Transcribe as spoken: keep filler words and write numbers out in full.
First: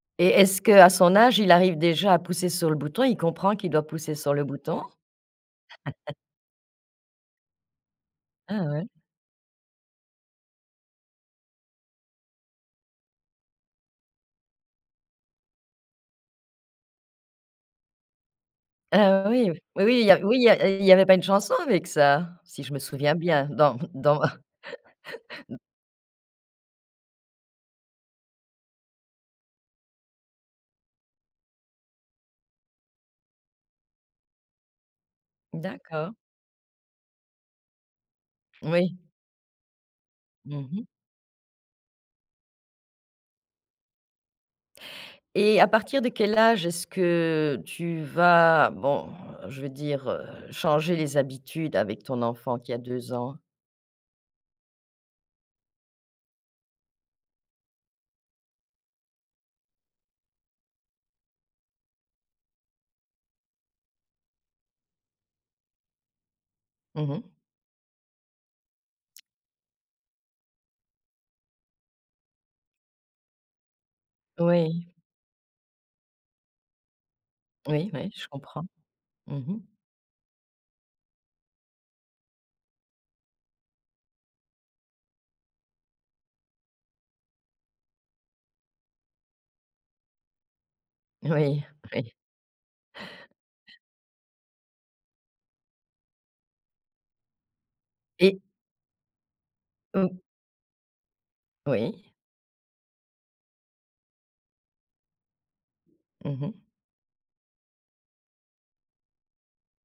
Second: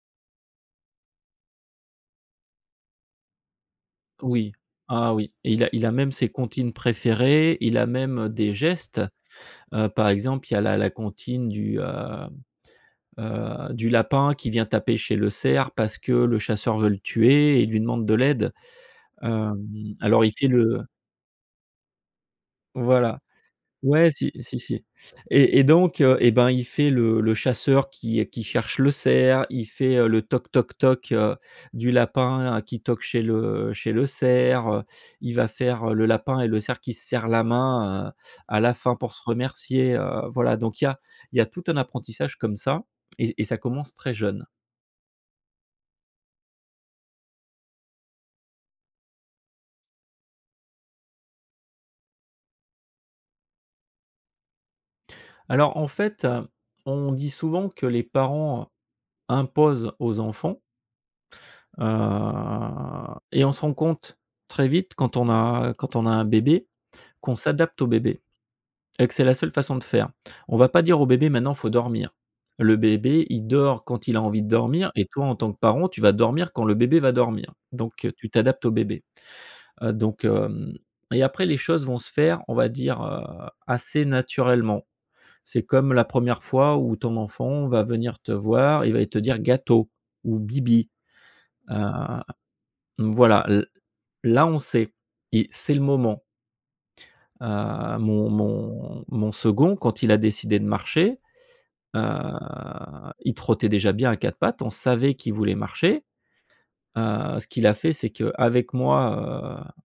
Et est-ce qu'à son âge, il arrive déjà à pousser sur le bouton? Il comprend qu'il doit pousser sur le Oui. bouton? Ah oui, il a il a même ses comptines préférées, il a même, des Ah ouais. gestes, heu, par exemple, il y a la la comptine du, heu heu du lapin qui vient taper chez le cerf. Parce que le chasseur veut le tuer et lui demande de l'aide, Ah oui. hem, Oui, oui, il y a alors il oui, il fait y a il le y avait pas une chanson avec ça, si je me souviens Voilà, bien, dans m ouais, dans si, ma si si et et donc heu et ben il fait le le chasseur qui est qui cherche le cerf. Il fait, heu, le toc, toc, toc, heu, du lapin qui toque chez le chez le cerf, heu, il va faire le D'accord. lapin et le cerf qui se sert la main, heu, à la fin Oui. pour se remercier, heu, voilà. Mmh Donc il mh. y a il y a tout un apprentissage comme ça et et ça commence très jeune. Et à partir de quel âge est-ce que tu vas bon, je veux dire, heu, changer les habitudes avec ton enfant qui a deux ans? Alors en fait, heu, on dit souvent que les parents imposent aux enfants heu et on se rend compte, très vite quand on a quand on a un bébé, Mmh mh. qu'on s'adapte au bébé et que c'est la seule façon de faire. On va pas dire au bébé: «Maintenant il faut dormir». Le bébé, il dort quand il a envie de Oui. dormir et toi en tant que parent, tu vas dormir quand le bébé va dormir. Oui, Donc oui, je tu comprends. t'adaptes au bébé, Mmh mh. heu, donc hem, et après les choses vont se faire, on va dire, heu, assez naturellement. C'est comme la première fois où ton enfant va venir te voir et il va te dire: «gâteau» ou «bibi», Oui, heu, oui. voilà l là, on sait i c'est le moment. Heu, mon Et mon mon second quand il a Mmh. décidé de marcher, heu, Oui. il trottait déjà bien à quatre pattes, on savait qu'il voulait marcher, Mmh mh. heu, ce qu'il a fait c'est qu'avec moi, heu